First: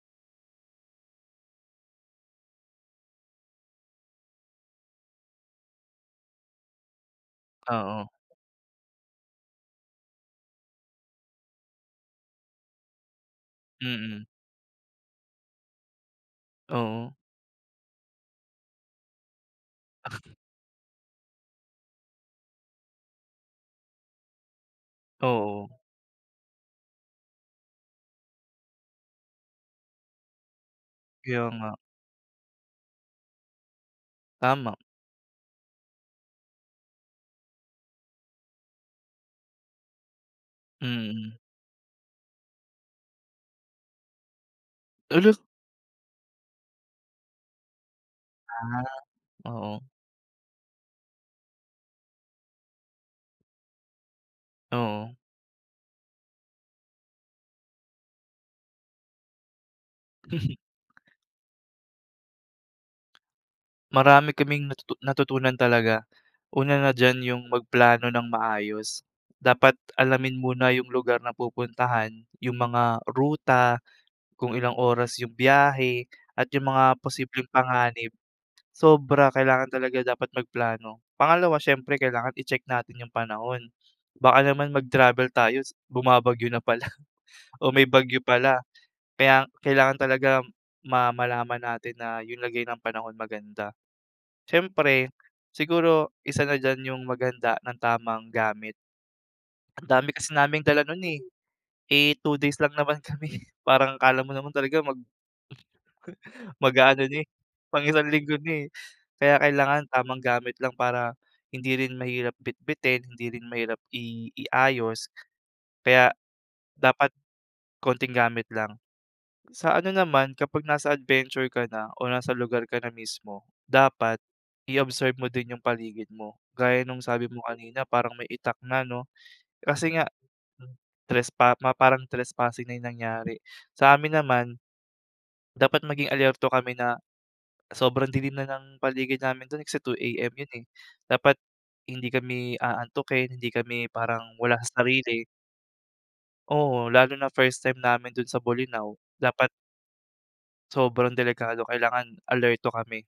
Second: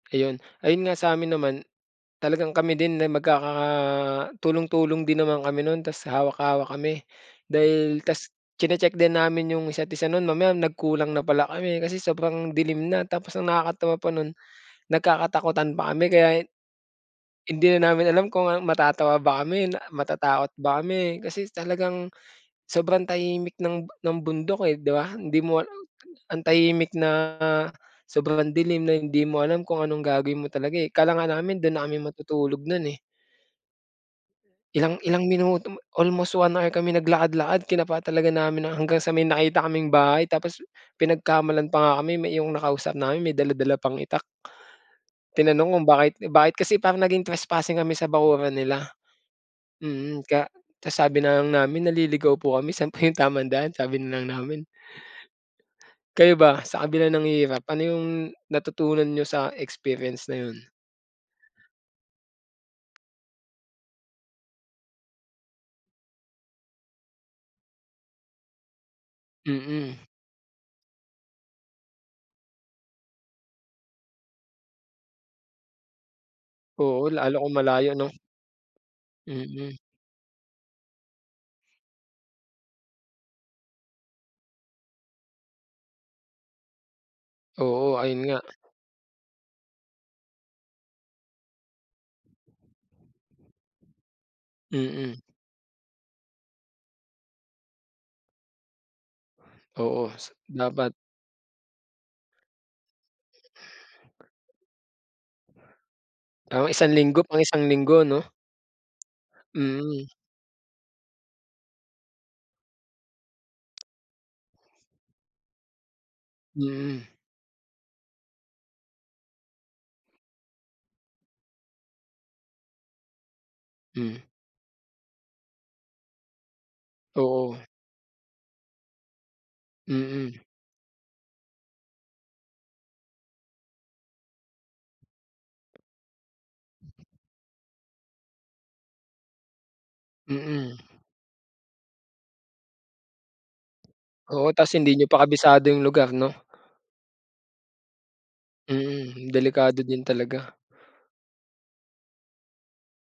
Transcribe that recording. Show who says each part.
Speaker 1: Ayun. Ayun nga, sa'min naman, talagang kami din na magkakatulong-tulong din naman kami nun ta's hawak-hawak kami. Dahil
Speaker 2: Oo.
Speaker 1: ta's tsine-check din namin 'yung isa't isa nun, mamaya nagkulang na pala kami, kasi sobrang dilim na. Tapos ang nakakatawa pa
Speaker 2: Mm.
Speaker 1: nun, nagkakatakutan pa kami kaya,
Speaker 2: Oo.
Speaker 1: hindi na namin alam kung ano matatawa ba kami, matatakot ba kami, kasi talagang sobrang tahimik ng ng bundok, eh 'di ba. Hindi mo ala
Speaker 2: Oo.
Speaker 1: ang tahimik na, sobrang dilim na hindi mo alam kung anong gagawin mo talaga, eh. Akala nga
Speaker 2: Kaya
Speaker 1: namin
Speaker 2: nga.
Speaker 1: dun na kami matutulog nun, eh.
Speaker 2: Tama.
Speaker 1: Ilang ilang minuto almost 1 hour kami naglakad-lakad, kinapa talaga namin na hanggang sa may nakita kaming bahay, tapos
Speaker 2: Mm.
Speaker 1: pinagkamalan pa nga kami, may iyong nakausap namin, may dala-dala pang itak.
Speaker 2: Hala!
Speaker 1: Tinanong kung bakit bakit kasi parang naging trespassing kami sa bakuran
Speaker 2: Ah,
Speaker 1: nila.
Speaker 2: oo.
Speaker 1: Mm, kaya ta's sabi na lang namin, "Naliligaw po kami, sa'n po 'yung tamang daan?" Sabi na lang namin.
Speaker 2: Oo.
Speaker 1: Kayo ba, sa kabila ng hirap, ano 'yung natutunan niyo sa experience na 'yun?
Speaker 2: Marami kaming natutu natutunan talaga. Una na diyan 'yung magplano ng maayos. Dapat
Speaker 1: Mm.
Speaker 2: alamin muna 'yung lugar na pupuntahan, 'yung mga ruta, kung ilang oras 'yung biyahe at 'yung mga
Speaker 1: Oo, lalo
Speaker 2: posibleng
Speaker 1: kung malayo
Speaker 2: panganib.
Speaker 1: 'no?
Speaker 2: Sobra, kailangan
Speaker 1: Mm.
Speaker 2: talaga dapat magplano. Pangalawa, siyempre kailangan i-check natin 'yung panahon. Baka naman mag-travel tayo ta's bumabagyo na pala o may
Speaker 1: Oo,
Speaker 2: bagyo
Speaker 1: ayun nga.
Speaker 2: pala. Kaya kailangan talaga ma malalaman natin na 'yung lagay ng panahon maganda. Siyempre
Speaker 1: Mm.
Speaker 2: siguro isa na diyan 'yung maghanda ng tamang gamit. Ang dami
Speaker 1: Oo, s
Speaker 2: kasi naming dala
Speaker 1: dapat.
Speaker 2: nun, eh. Eh, 2 days lang naman kami, parang akala mo naman talaga mag
Speaker 1: Oo, isang
Speaker 2: mag-aano
Speaker 1: linggo,
Speaker 2: na, eh,
Speaker 1: pang isang
Speaker 2: pang
Speaker 1: linggo
Speaker 2: isang
Speaker 1: 'no.
Speaker 2: linggo na, eh. Kaya kailangan
Speaker 1: Mm.
Speaker 2: tamang gamit lang para, hindi rin mahirap bitbitin, hindi rin mahirap i iayos. Kaya
Speaker 1: Mm.
Speaker 2: dapat konting gamit lang. Sa ano naman, kapag nasa adventure ka na, o nasa lugar ka na mismo, dapat
Speaker 1: Mm.
Speaker 2: i-observe mo din 'yung paligid mo. Gaya nung sabi mo
Speaker 1: Oo.
Speaker 2: kanina parang may itak na 'no, kasi nga
Speaker 1: Mm.
Speaker 2: trespa ma parang trespassing na 'yung nangyari. Sa'min naman, dapat maging alerto kami na sobrang dilim na ng paligid namin dun kasi 2 AM 'yun, eh.
Speaker 1: Mm.
Speaker 2: Dapat hindi kami aantukin, hindi kami parang
Speaker 1: Oo,
Speaker 2: wala
Speaker 1: ta's
Speaker 2: sa
Speaker 1: hindi niyo pa
Speaker 2: sarili.
Speaker 1: kabisado 'yung lugar 'no.
Speaker 2: Oo, lalo na first time namin dun sa Bolinao,
Speaker 1: Mm,
Speaker 2: dapat
Speaker 1: delikado din talaga.
Speaker 2: Sobrang delikado kailangan alerto kami.